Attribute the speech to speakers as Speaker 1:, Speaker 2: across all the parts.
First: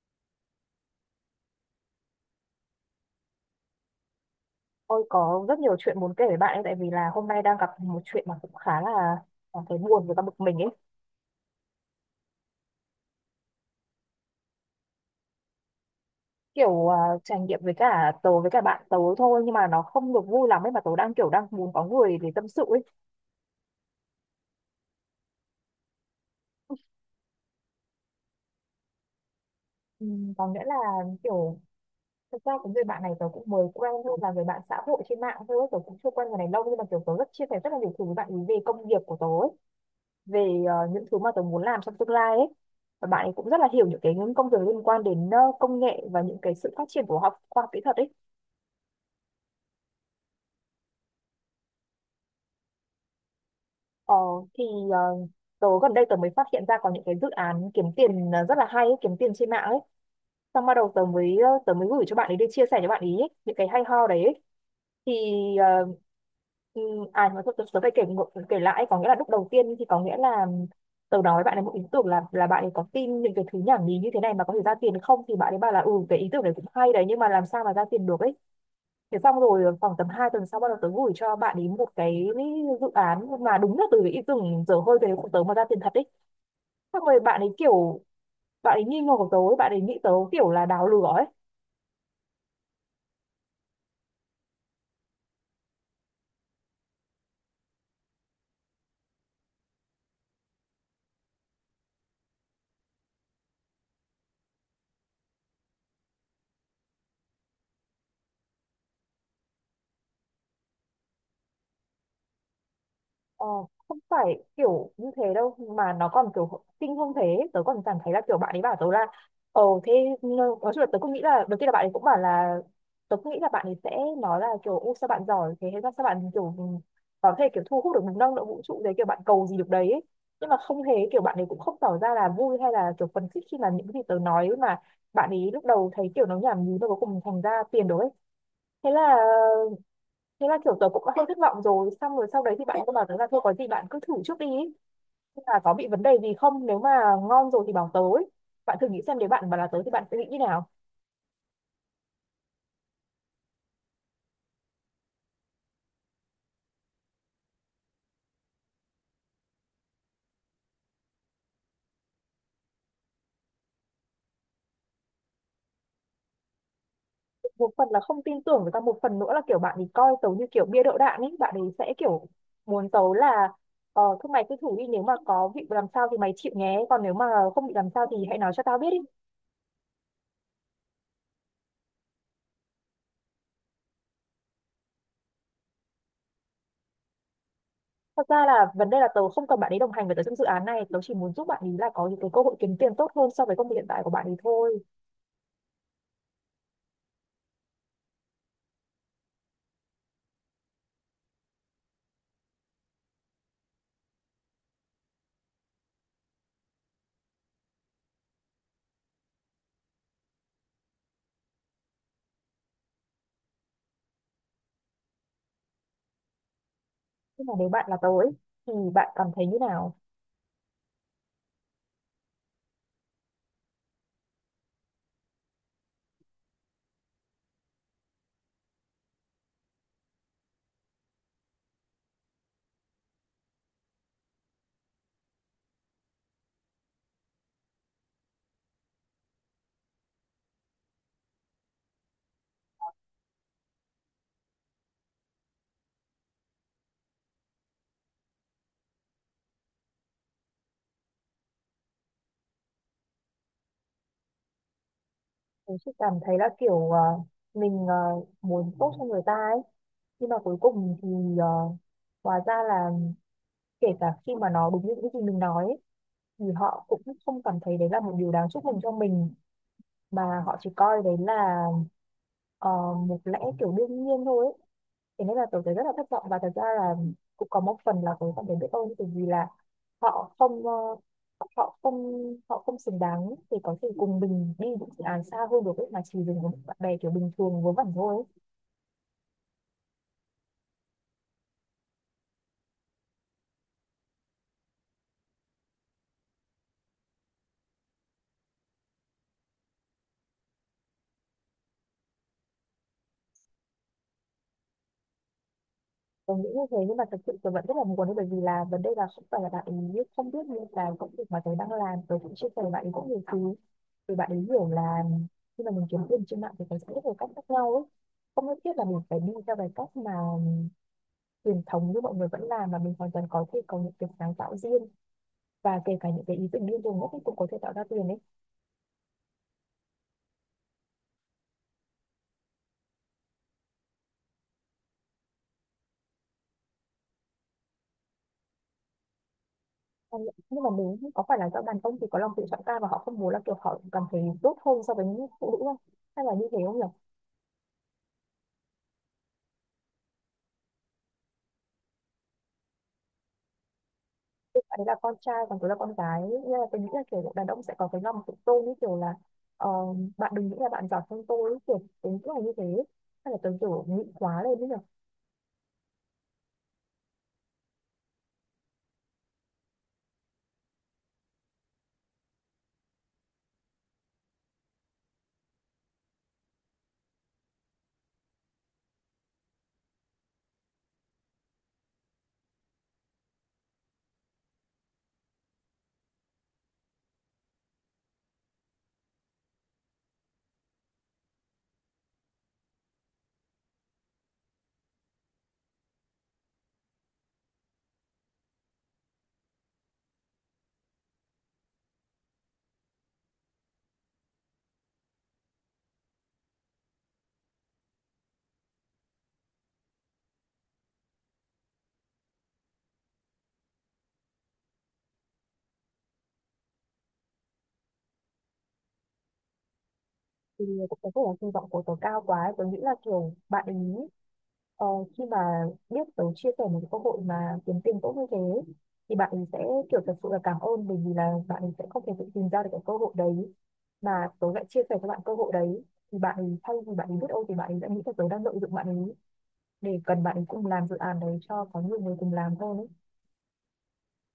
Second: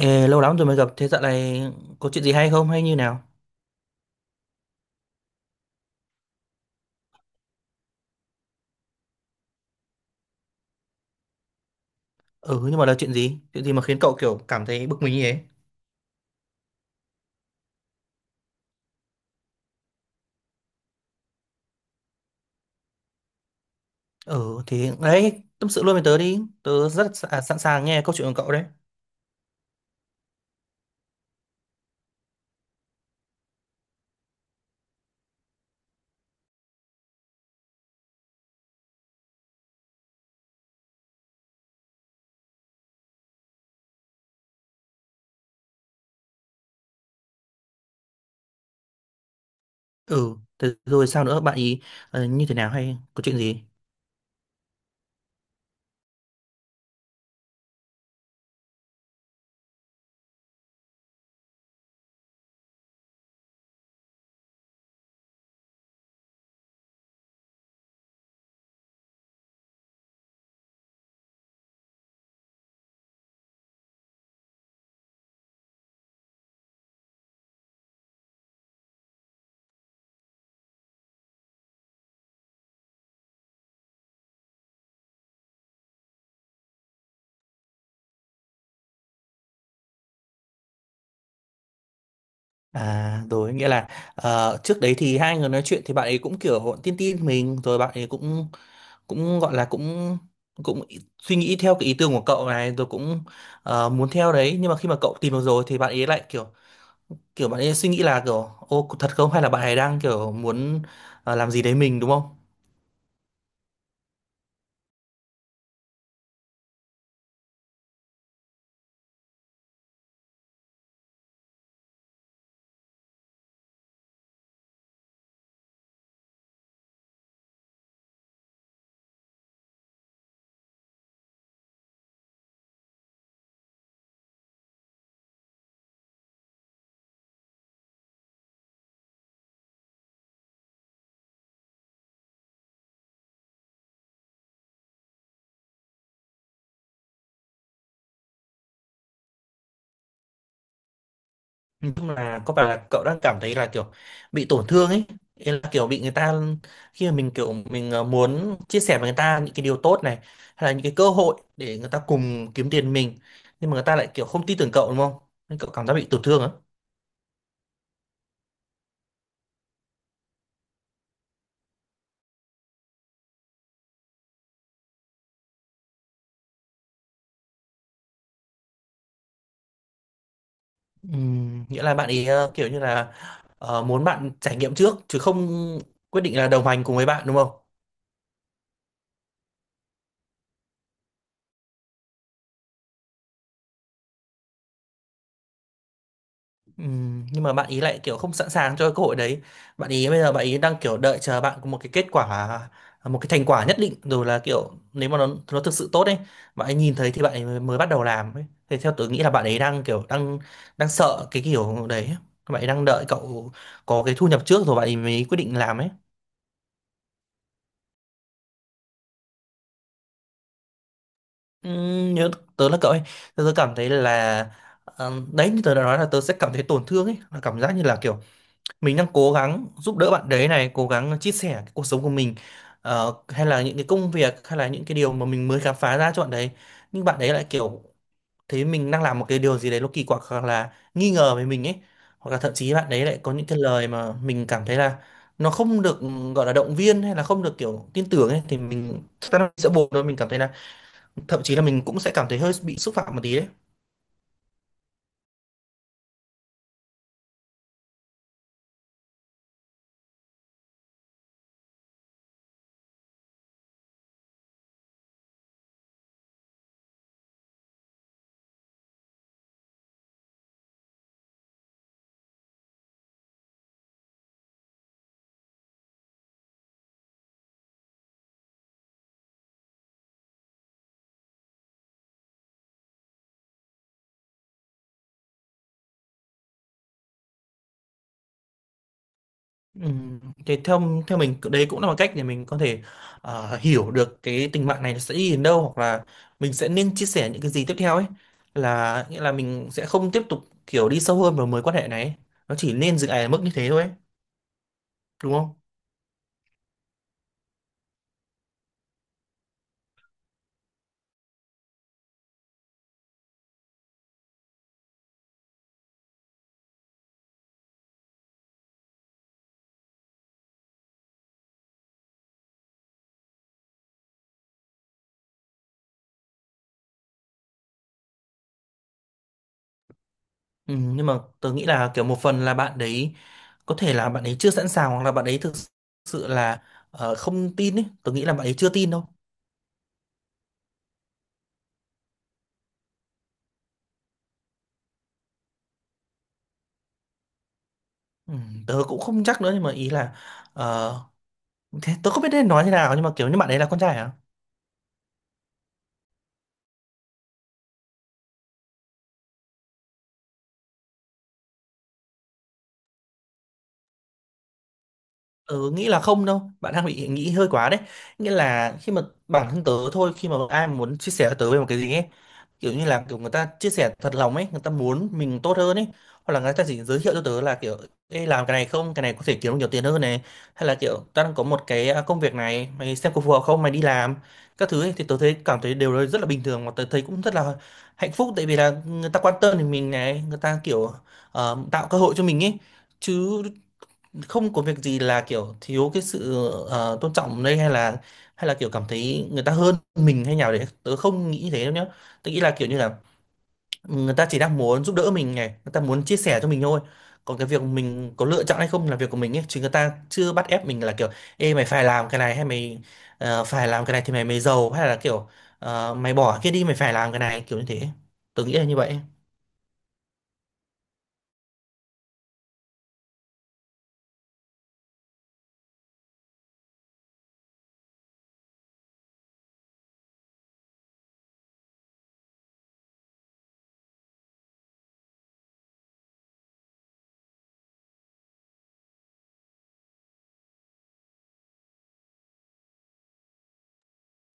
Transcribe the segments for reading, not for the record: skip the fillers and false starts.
Speaker 1: Ê, lâu lắm rồi mới gặp, thế dạo này có chuyện gì hay không hay như nào?
Speaker 2: Tôi có rất nhiều chuyện muốn kể với bạn ấy tại vì là hôm nay đang gặp một chuyện mà cũng khá là cảm thấy buồn và cả bực mình ấy.
Speaker 1: Ừ, nhưng mà là chuyện gì? Chuyện gì mà khiến cậu kiểu cảm thấy bực mình như thế?
Speaker 2: Kiểu à, trải nghiệm với cả tớ với cả bạn tớ thôi nhưng mà nó không được vui lắm ấy mà tớ đang đang muốn có người để tâm sự ấy.
Speaker 1: Ừ, thì đấy, tâm sự luôn với tớ đi, tớ rất sẵn sàng nghe câu chuyện của cậu đấy.
Speaker 2: Ừ, có nghĩa là kiểu thực ra cái người bạn này tớ cũng mới quen thôi, là người bạn xã hội trên mạng thôi, tớ cũng chưa quen người này lâu nhưng mà kiểu tớ rất chia sẻ rất là nhiều thứ với bạn ấy về công việc của tớ ấy, về những thứ mà tớ muốn làm trong tương lai ấy. Và bạn ấy cũng rất là hiểu những cái những công việc liên quan đến công nghệ và những cái sự phát triển của học khoa học kỹ thuật ấy.
Speaker 1: Ừ, thế rồi sao nữa, bạn ý như thế nào hay có chuyện gì?
Speaker 2: Ờ, thì ờ, Tớ gần đây mới phát hiện ra có những cái dự án kiếm tiền rất là hay ấy, kiếm tiền trên mạng ấy. Xong bắt đầu tớ mới tớ mới gửi cho bạn ấy để chia sẻ cho bạn ấy những cái hay ho đấy ấy. Thì ờ, ừ, à Nhưng mà thôi tớ phải kể kể lại, có nghĩa là lúc đầu tiên thì có nghĩa là tớ nói với bạn ấy một ý tưởng là bạn ấy có tin những cái thứ nhảm nhí như thế này mà có thể ra tiền không, thì bạn ấy bảo là ừ cái ý tưởng này cũng hay đấy nhưng mà làm sao mà ra tiền được ấy. Thế xong rồi khoảng tầm 2 tuần sau bắt đầu tớ gửi cho bạn ấy một cái dự án mà đúng là từ cái ý tưởng dở hơi về của tớ mà ra tiền thật ấy. Xong rồi bạn ấy kiểu bạn ấy nghi ngờ của tớ, ấy, bạn ấy nghĩ tớ kiểu là đào lừa ấy.
Speaker 1: À, rồi, nghĩa là trước đấy thì hai người nói chuyện thì bạn ấy cũng kiểu tin tin mình, rồi bạn ấy cũng cũng gọi là cũng cũng ý- suy nghĩ theo cái ý tưởng của cậu này, rồi cũng muốn theo đấy, nhưng mà khi mà cậu tìm được rồi thì bạn ấy lại kiểu kiểu bạn ấy suy nghĩ là kiểu ô thật không hay là bạn ấy đang kiểu muốn làm gì đấy mình đúng không?
Speaker 2: Ờ, không phải kiểu như thế đâu mà nó còn kiểu kinh hơn thế, tớ còn cảm thấy là kiểu bạn ấy bảo tớ là ờ thế nói chung là tớ cũng nghĩ là đầu tiên là bạn ấy cũng bảo là tớ cũng nghĩ là bạn ấy sẽ nói là kiểu u sao bạn giỏi thế, hay là sao bạn kiểu ừ, có thể kiểu thu hút được năng lượng vũ trụ đấy, kiểu bạn cầu gì được đấy ấy. Nhưng mà không hề, kiểu bạn ấy cũng không tỏ ra là vui hay là kiểu phấn khích khi mà những cái gì tớ nói mà bạn ấy lúc đầu thấy kiểu nó nhảm nhí mà cuối cùng thành ra tiền đồ ấy. thế là Thế là kiểu tớ cũng đã hơi thất vọng rồi. Xong rồi sau đấy thì bạn cứ bảo tớ là thôi có gì bạn cứ thử trước đi ý. Là có bị vấn đề gì không, nếu mà ngon rồi thì bảo tớ ấy. Bạn thử nghĩ xem nếu bạn mà là tớ thì bạn sẽ nghĩ như nào.
Speaker 1: Nói chung là có phải là cậu đang cảm thấy là kiểu bị tổn thương ấy? Ý là kiểu bị người ta khi mà mình kiểu mình muốn chia sẻ với người ta những cái điều tốt này hay là những cái cơ hội để người ta cùng kiếm tiền mình, nhưng mà người ta lại kiểu không tin tưởng cậu, đúng không? Nên cậu cảm giác bị tổn thương á.
Speaker 2: Một phần là không tin tưởng, với cả một phần nữa là kiểu bạn thì coi tớ như kiểu bia đỡ đạn ấy. Bạn ấy sẽ kiểu muốn tớ là ờ thôi mày cứ thử đi, nếu mà có bị làm sao thì mày chịu nhé, còn nếu mà không bị làm sao thì hãy nói cho tao biết đi.
Speaker 1: Nghĩa là bạn ấy kiểu như là muốn bạn trải nghiệm trước chứ không quyết định là đồng hành cùng với bạn đúng không?
Speaker 2: Thật ra là vấn đề là tớ không cần bạn ấy đồng hành với tớ trong dự án này. Tớ chỉ muốn giúp bạn ấy là có những cái cơ hội kiếm tiền tốt hơn so với công việc hiện tại của bạn ấy thôi.
Speaker 1: Ừ, nhưng mà bạn ý lại kiểu không sẵn sàng cho cơ hội đấy, bạn ý bây giờ bạn ý đang kiểu đợi chờ bạn có một cái kết quả, một cái thành quả nhất định rồi là kiểu nếu mà nó thực sự tốt ấy, bạn ấy nhìn thấy thì bạn ấy mới mới bắt đầu làm ấy, thì theo tôi nghĩ là bạn ấy đang kiểu đang đang sợ cái kiểu đấy, bạn ấy đang đợi cậu có cái thu nhập trước rồi bạn ấy mới quyết định làm ấy.
Speaker 2: Nhưng mà nếu bạn là tớ ấy, thì bạn cảm thấy như nào?
Speaker 1: Ừ, nhớ tớ là cậu ấy, tớ cảm thấy là đấy như tớ đã nói là tớ sẽ cảm thấy tổn thương ấy, là cảm giác như là kiểu mình đang cố gắng giúp đỡ bạn đấy này, cố gắng chia sẻ cái cuộc sống của mình, hay là những cái công việc hay là những cái điều mà mình mới khám phá ra cho bạn đấy, nhưng bạn đấy lại kiểu thấy mình đang làm một cái điều gì đấy nó kỳ quặc hoặc là nghi ngờ về mình ấy, hoặc là thậm chí bạn đấy lại có những cái lời mà mình cảm thấy là nó không được gọi là động viên hay là không được kiểu tin tưởng ấy, thì mình chắc chắn là mình sẽ buồn thôi, mình cảm thấy là thậm chí là mình cũng sẽ cảm thấy hơi bị xúc phạm một tí đấy.
Speaker 2: Tớ chỉ cảm thấy là kiểu mình muốn tốt cho người ta ấy. Nhưng mà cuối cùng thì ờ, hóa ra là kể cả khi mà nó đúng như những gì mình nói ấy, thì họ cũng không cảm thấy đấy là một điều đáng chúc mừng cho mình mà họ chỉ coi đấy là ờ, một lẽ kiểu đương nhiên thôi ấy. Thế nên là tớ thấy rất là thất vọng và thật ra là cũng có một phần là tớ cảm thấy biết ơn từ vì là họ không họ không họ không xứng đáng thì có thể cùng mình đi những dự án xa hơn được ấy, mà chỉ dừng với những bạn bè kiểu bình thường vớ vẩn thôi ấy.
Speaker 1: Ừ, thì theo theo mình đấy cũng là một cách để mình có thể hiểu được cái tình bạn này nó sẽ đi đến đâu hoặc là mình sẽ nên chia sẻ những cái gì tiếp theo ấy, là nghĩa là mình sẽ không tiếp tục kiểu đi sâu hơn vào mối quan hệ này ấy. Nó chỉ nên dừng lại ở mức như thế thôi ấy, đúng không?
Speaker 2: Tớ nghĩ như thế nhưng mà thật sự tớ vẫn rất là muốn ấy, bởi vì là vấn đề là không phải là bạn ấy không biết, như là công việc mà tớ đang làm tớ cũng chia sẻ với bạn ấy cũng nhiều thứ, thì bạn ấy hiểu là khi mà mình kiếm tiền trên mạng thì có rất nhiều cách khác nhau ấy, không nhất thiết là mình phải đi theo cái cách mà truyền thống như mọi người vẫn làm, mà mình hoàn toàn có thể có những cái sáng tạo riêng, và kể cả những cái ý tưởng điên rồ ngốc ấy cũng có thể tạo ra tiền đấy.
Speaker 1: Ừ, nhưng mà tớ nghĩ là kiểu một phần là bạn đấy có thể là bạn ấy chưa sẵn sàng hoặc là bạn ấy thực sự là không tin ấy, tớ nghĩ là bạn ấy chưa tin đâu.
Speaker 2: Nhưng mà mình nghĩ có phải là do đàn ông thì có lòng tự trọng cao và họ không muốn là kiểu họ cảm thấy tốt hơn so với những phụ nữ không, hay là như thế không nhỉ.
Speaker 1: Ừ, tớ cũng không chắc nữa nhưng mà ý là ờ, thế tớ không biết nên nói thế nào nhưng mà kiểu như bạn ấy là con trai à?
Speaker 2: Tức là con trai còn tôi là con gái nên là tôi nghĩ là kiểu đàn ông sẽ có cái lòng tự tôn như kiểu là ờ, bạn đừng nghĩ là bạn giỏi hơn tôi ấy, kiểu tính là như thế, hay là tôi kiểu nghĩ quá lên ấy nhỉ?
Speaker 1: Ừ, nghĩ là không đâu, bạn đang bị nghĩ hơi quá đấy, nghĩa là khi mà bản thân tớ thôi, khi mà ai muốn chia sẻ với tớ về một cái gì ấy, kiểu như là kiểu người ta chia sẻ thật lòng ấy, người ta muốn mình tốt hơn ấy, hoặc là người ta chỉ giới thiệu cho tớ là kiểu ê, làm cái này không, cái này có thể kiếm được nhiều tiền hơn này, hay là kiểu tao đang có một cái công việc này mày xem có phù hợp không mày đi làm các thứ ấy, thì tớ thấy cảm thấy đều rất là bình thường mà tớ thấy cũng rất là hạnh phúc tại vì là người ta quan tâm đến mình này, người ta kiểu tạo cơ hội cho mình ấy, chứ không có việc gì là kiểu thiếu cái sự tôn trọng đây hay là kiểu cảm thấy người ta hơn mình hay nào đấy, tớ không nghĩ thế đâu nhá. Tớ nghĩ là kiểu như là người ta chỉ đang muốn giúp đỡ mình này, người ta muốn chia sẻ cho mình thôi, còn cái việc mình có lựa chọn hay không là việc của mình ấy, chứ người ta chưa bắt ép mình là kiểu ê mày phải làm cái này hay mày phải làm cái này thì mày mới giàu, hay là kiểu mày bỏ cái kia đi mày phải làm cái này kiểu như thế. Tớ nghĩ là như vậy.
Speaker 2: Thì cũng có thể là kỳ vọng của tớ cao quá ấy. Tớ nghĩ là kiểu bạn ý ờ, khi mà biết tớ chia sẻ một cái cơ hội mà kiếm tiền tốt như thế thì bạn ấy sẽ kiểu thật sự là cảm ơn, bởi vì là bạn ấy sẽ không thể tự tìm ra được cái cơ hội đấy mà tớ lại chia sẻ cho bạn cơ hội đấy, thì bạn ấy thay vì bạn ấy biết ơn thì bạn ấy đã nghĩ là tớ đang lợi dụng bạn ấy để cần bạn ấy cùng làm dự án đấy cho có nhiều người cùng làm hơn ấy.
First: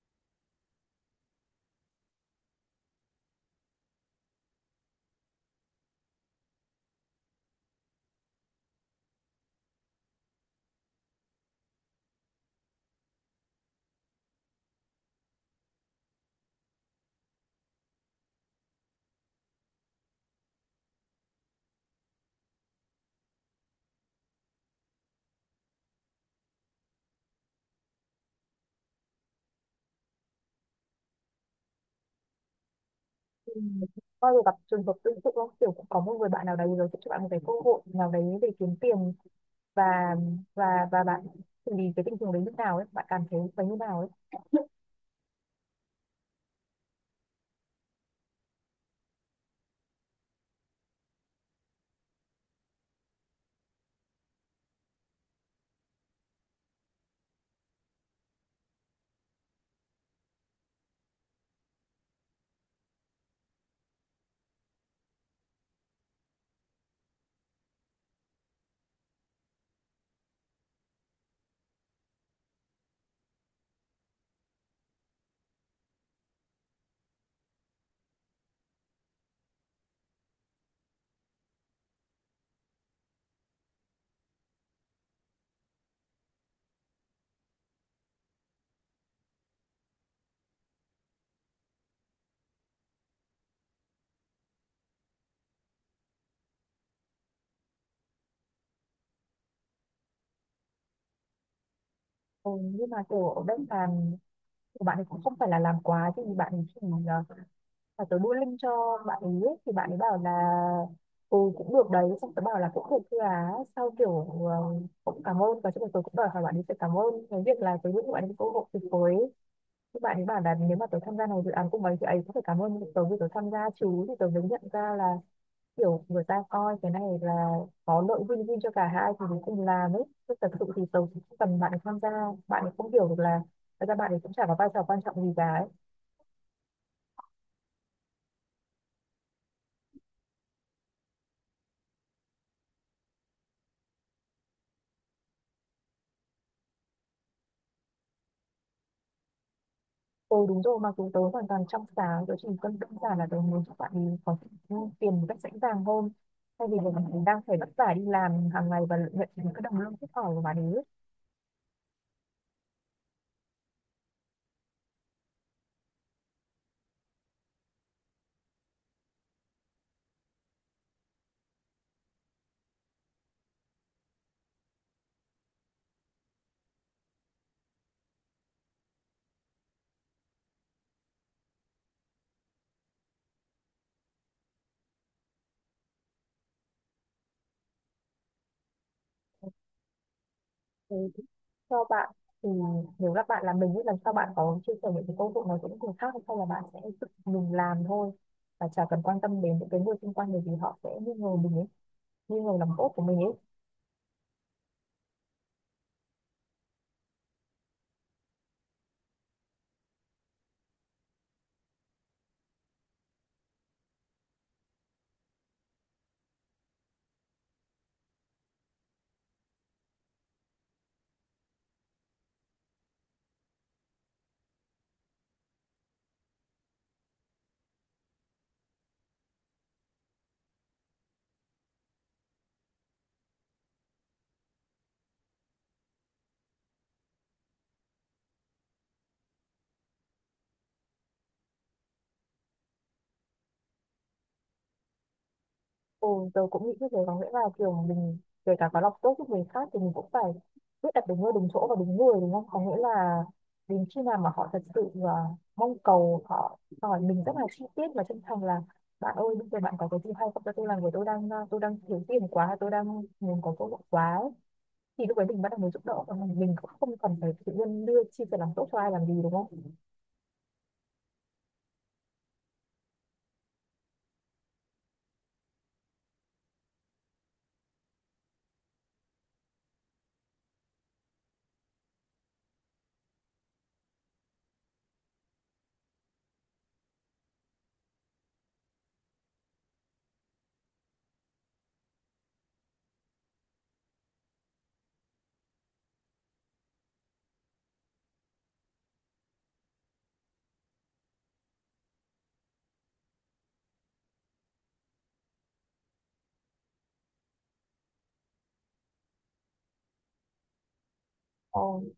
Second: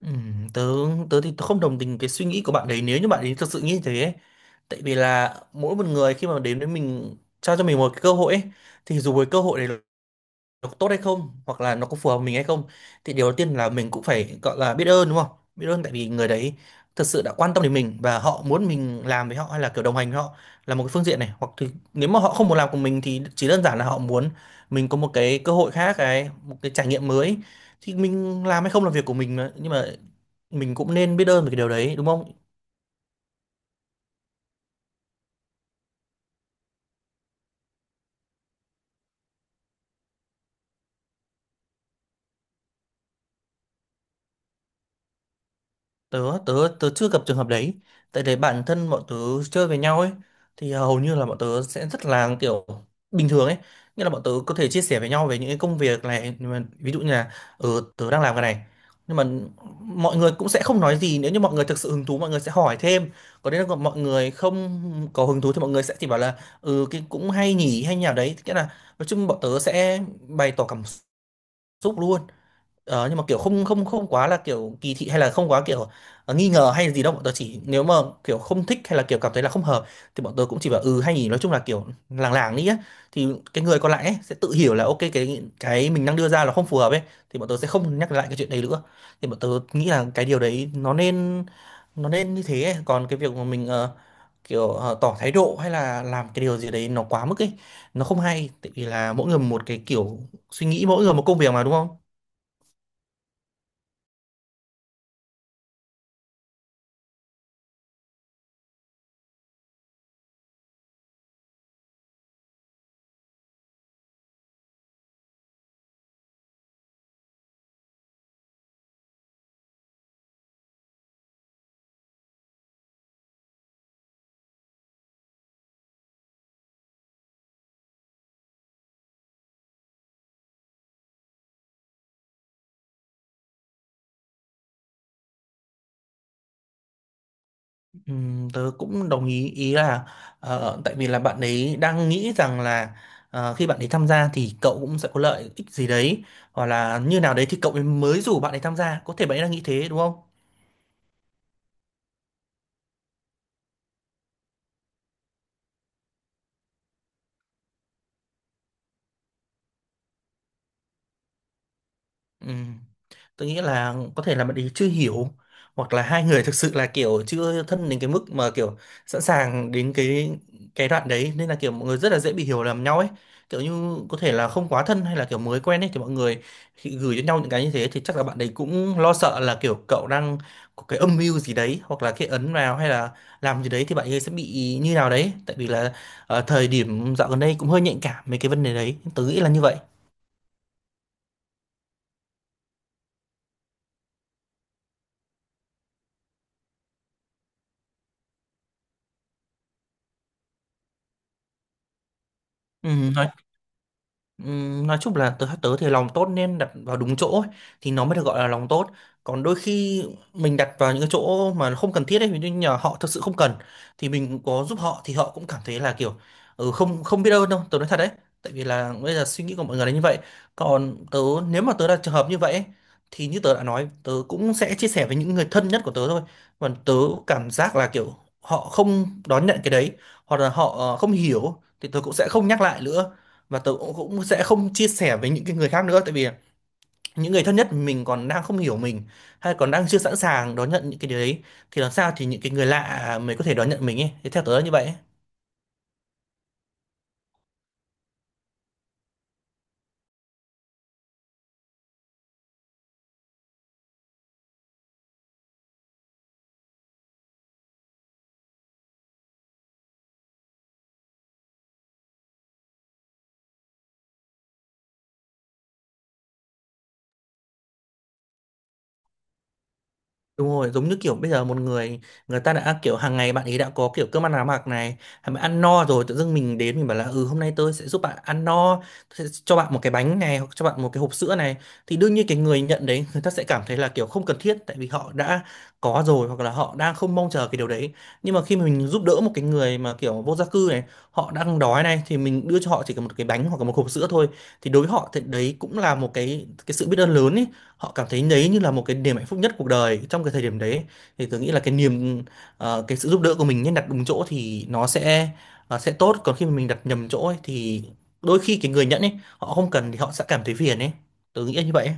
Speaker 1: Tớ tớ thì tớ không đồng tình cái suy nghĩ của bạn đấy nếu như bạn ấy thực sự nghĩ thế ấy. Tại vì là mỗi một người khi mà đến với mình trao cho mình một cái cơ hội ấy, thì dù với cơ hội đấy nó có tốt hay không hoặc là nó có phù hợp với mình hay không, thì điều đầu tiên là mình cũng phải gọi là biết ơn đúng không? Biết ơn tại vì người đấy thật sự đã quan tâm đến mình và họ muốn mình làm với họ hay là kiểu đồng hành với họ là một cái phương diện này, hoặc thì nếu mà họ không muốn làm cùng mình thì chỉ đơn giản là họ muốn mình có một cái cơ hội khác, cái một cái trải nghiệm mới, thì mình làm hay không là việc của mình mà. Nhưng mà mình cũng nên biết ơn về cái điều đấy đúng không?
Speaker 2: Ừ. Bao giờ gặp trường hợp tương tự không? Kiểu cũng có một người bạn nào đấy rồi sẽ cho bạn một cái cơ hội nào đấy để kiếm tiền, và bạn xử lý cái tình huống đấy như nào ấy, bạn cảm thấy phải như nào ấy.
Speaker 1: Tớ tớ tớ chưa gặp trường hợp đấy, tại để bản thân bọn tớ chơi với nhau ấy, thì hầu như là bọn tớ sẽ rất là kiểu bình thường ấy, nghĩa là bọn tớ có thể chia sẻ với nhau về những cái công việc này nhưng mà ví dụ như là ừ, tớ đang làm cái này, nhưng mà mọi người cũng sẽ không nói gì, nếu như mọi người thực sự hứng thú mọi người sẽ hỏi thêm, còn nếu là mọi người không có hứng thú thì mọi người sẽ chỉ bảo là ừ cái cũng hay nhỉ đấy, nghĩa là nói chung bọn tớ sẽ bày tỏ cảm xúc luôn. Ờ, nhưng mà kiểu không không không quá là kiểu kỳ thị hay là không quá kiểu nghi ngờ hay gì đâu, bọn tớ chỉ nếu mà kiểu không thích hay là kiểu cảm thấy là không hợp thì bọn tớ cũng chỉ bảo ừ hay nhỉ, nói chung là kiểu làng làng đi á, thì cái người còn lại ấy sẽ tự hiểu là ok cái mình đang đưa ra là không phù hợp ấy, thì bọn tớ sẽ không nhắc lại cái chuyện đấy nữa, thì bọn tớ nghĩ là cái điều đấy nó nên như thế ấy. Còn cái việc mà mình kiểu tỏ thái độ hay là làm cái điều gì đấy nó quá mức ấy, nó không hay, tại vì là mỗi người một cái kiểu suy nghĩ mỗi người một công việc mà đúng không?
Speaker 2: Ừ, nhưng mà kiểu ở bên sàn của bạn ấy cũng không phải là làm quá, thì bạn ấy chỉ là tớ đưa link cho bạn ấy ấy, thì bạn ấy bảo là ừ cũng được đấy, xong tớ bảo là cũng được thưa á, sau kiểu cũng cảm ơn và chúng tôi cũng đòi hỏi bạn ấy phải cảm ơn cái việc là tớ giúp bạn ấy cơ hội tuyệt vời ấy. Thì bạn ấy bảo là nếu mà tớ tham gia này dự án cùng ấy thì ấy cũng phải cảm ơn tớ vì tớ tham gia chứ, thì tớ mới nhận ra là kiểu người ta coi cái này là có lợi win-win cho cả hai thì mình cùng làm ấy, chứ thật sự thì tớ cũng không cần bạn ấy tham gia. Bạn ấy không hiểu được là thật ra bạn ấy cũng chả có vai trò quan trọng gì cả ấy.
Speaker 1: Tớ cũng đồng ý, ý là tại vì là bạn ấy đang nghĩ rằng là khi bạn ấy tham gia thì cậu cũng sẽ có lợi ích gì đấy hoặc là như nào đấy thì cậu ấy mới rủ bạn ấy tham gia, có thể bạn ấy đang nghĩ thế đúng không?
Speaker 2: Ừ đúng rồi, mặc dù tớ hoàn toàn trong sáng, tớ chỉ cần đơn giản là tớ muốn cho bạn ấy có tiền một cách dễ dàng hơn thay vì là mình đang phải vất vả đi làm hàng ngày và nhận những cái đồng lương thấp ỏi của bạn ấy.
Speaker 1: Ừ. Tôi nghĩ là có thể là bạn ấy chưa hiểu hoặc là hai người thực sự là kiểu chưa thân đến cái mức mà kiểu sẵn sàng đến cái đoạn đấy, nên là kiểu mọi người rất là dễ bị hiểu lầm nhau ấy, kiểu như có thể là không quá thân hay là kiểu mới quen ấy thì mọi người khi gửi cho nhau những cái như thế thì chắc là bạn ấy cũng lo sợ là kiểu cậu đang có cái âm mưu gì đấy hoặc là cái ấn vào hay là làm gì đấy thì bạn ấy sẽ bị như nào đấy, tại vì là thời điểm dạo gần đây cũng hơi nhạy cảm mấy cái vấn đề đấy, tớ nghĩ là như vậy.
Speaker 2: Ừ, cho bạn thì nếu các bạn là mình, nghĩ lần sau bạn có chia sẻ những cái công việc này với những người khác hay không, là bạn sẽ tự mình làm thôi và chả cần quan tâm đến những cái người xung quanh bởi vì họ sẽ nghi ngờ mình ấy, nghi ngờ lòng
Speaker 1: ừ,
Speaker 2: tốt của mình
Speaker 1: nói
Speaker 2: ấy.
Speaker 1: Nói chung là tớ tớ thì lòng tốt nên đặt vào đúng chỗ ấy, thì nó mới được gọi là lòng tốt, còn đôi khi mình đặt vào những cái chỗ mà không cần thiết ấy, ví dụ như là họ thực sự không cần thì mình có giúp họ thì họ cũng cảm thấy là kiểu ừ, không không biết ơn đâu, tớ nói thật đấy, tại vì là bây giờ suy nghĩ của mọi người là như vậy. Còn tớ, nếu mà tớ là trường hợp như vậy ấy, thì như tớ đã nói tớ cũng sẽ chia sẻ với những người thân nhất của tớ thôi, còn tớ cảm giác là kiểu họ không đón nhận cái đấy hoặc là họ không hiểu thì tớ cũng sẽ không nhắc lại nữa, và tớ cũng cũng sẽ không chia sẻ với những cái người khác nữa, tại vì những người thân nhất mình còn đang không hiểu mình hay còn đang chưa sẵn sàng đón nhận những cái điều đấy, thì làm sao thì những cái người lạ mới có thể đón nhận mình ấy, thì theo tớ là như vậy.
Speaker 2: Ừ, tớ cũng nghĩ như thế, có nghĩa là kiểu mình kể cả có lòng tốt giúp người khác thì mình cũng phải biết đặt đúng nơi đúng chỗ và đúng người, đúng không? Có nghĩa là đến khi nào mà họ thật sự mong cầu, họ hỏi mình rất là chi tiết và chân thành là bạn ơi bây giờ bạn có cái gì hay không cho tôi làm với, tôi đang tôi đang thiếu tiền quá, tôi đang muốn có cơ hội quá ấy. Thì lúc đấy mình bắt đầu mới giúp đỡ, còn mình cũng không cần phải tự nhiên đưa chi sẻ lòng tốt cho ai làm gì, đúng không?
Speaker 1: Đúng rồi, giống như kiểu bây giờ một người người ta đã kiểu hàng ngày bạn ấy đã có kiểu cơm ăn áo mặc này, bạn ăn no rồi tự dưng mình đến mình bảo là ừ hôm nay tôi sẽ giúp bạn ăn no, tôi sẽ cho bạn một cái bánh này hoặc cho bạn một cái hộp sữa này, thì đương nhiên cái người nhận đấy người ta sẽ cảm thấy là kiểu không cần thiết, tại vì họ đã có rồi hoặc là họ đang không mong chờ cái điều đấy. Nhưng mà khi mà mình giúp đỡ một cái người mà kiểu vô gia cư này, họ đang đói này thì mình đưa cho họ chỉ cần một cái bánh hoặc là một hộp sữa thôi, thì đối với họ thì đấy cũng là một cái sự biết ơn lớn ấy, họ cảm thấy đấy như là một cái niềm hạnh phúc nhất cuộc đời trong cái thời điểm đấy. Thì tôi nghĩ là cái niềm cái sự giúp đỡ của mình nên đặt đúng chỗ thì nó sẽ sẽ tốt, còn khi mà mình đặt nhầm chỗ ấy, thì đôi khi cái người nhận ấy họ không cần thì họ sẽ cảm thấy phiền ấy, tôi nghĩ
Speaker 2: Ờ,
Speaker 1: là như vậy ấy.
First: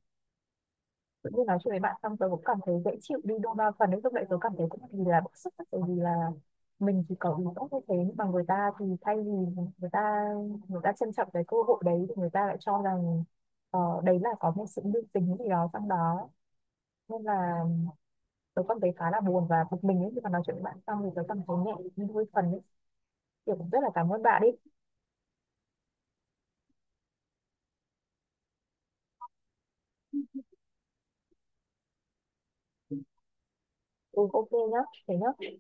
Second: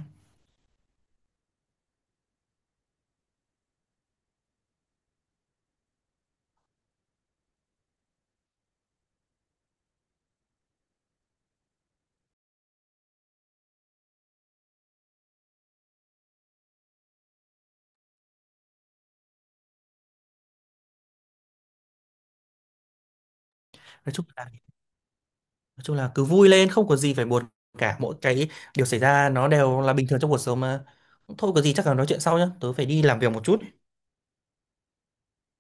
Speaker 2: tự nhiên nói chuyện với bạn xong tớ cũng cảm thấy dễ chịu đi đôi ba phần ấy, lúc đấy tớ cảm thấy cũng vì là bức xúc tại vì là mình thì có ý tốt như thế nhưng mà người ta thì thay vì người ta người ta trân trọng cái cơ hội đấy thì người ta lại cho rằng đấy là có một sự lưu tình gì đó trong đó, nên là tớ cảm thấy khá là buồn và bực mình ấy. Khi mà nói chuyện với bạn xong thì tớ cảm thấy nhẹ đi đôi phần ấy, kiểu cũng rất là cảm
Speaker 1: nói
Speaker 2: ơn
Speaker 1: chung
Speaker 2: bạn
Speaker 1: là
Speaker 2: ấy.
Speaker 1: nói chung là cứ vui lên, không có gì phải buồn cả, mỗi cái điều xảy ra nó đều là bình thường trong cuộc sống mà, thôi có gì chắc là nói chuyện sau nhá, tớ phải đi làm việc một chút.
Speaker 2: Ừ, ok nhá, thế nhá.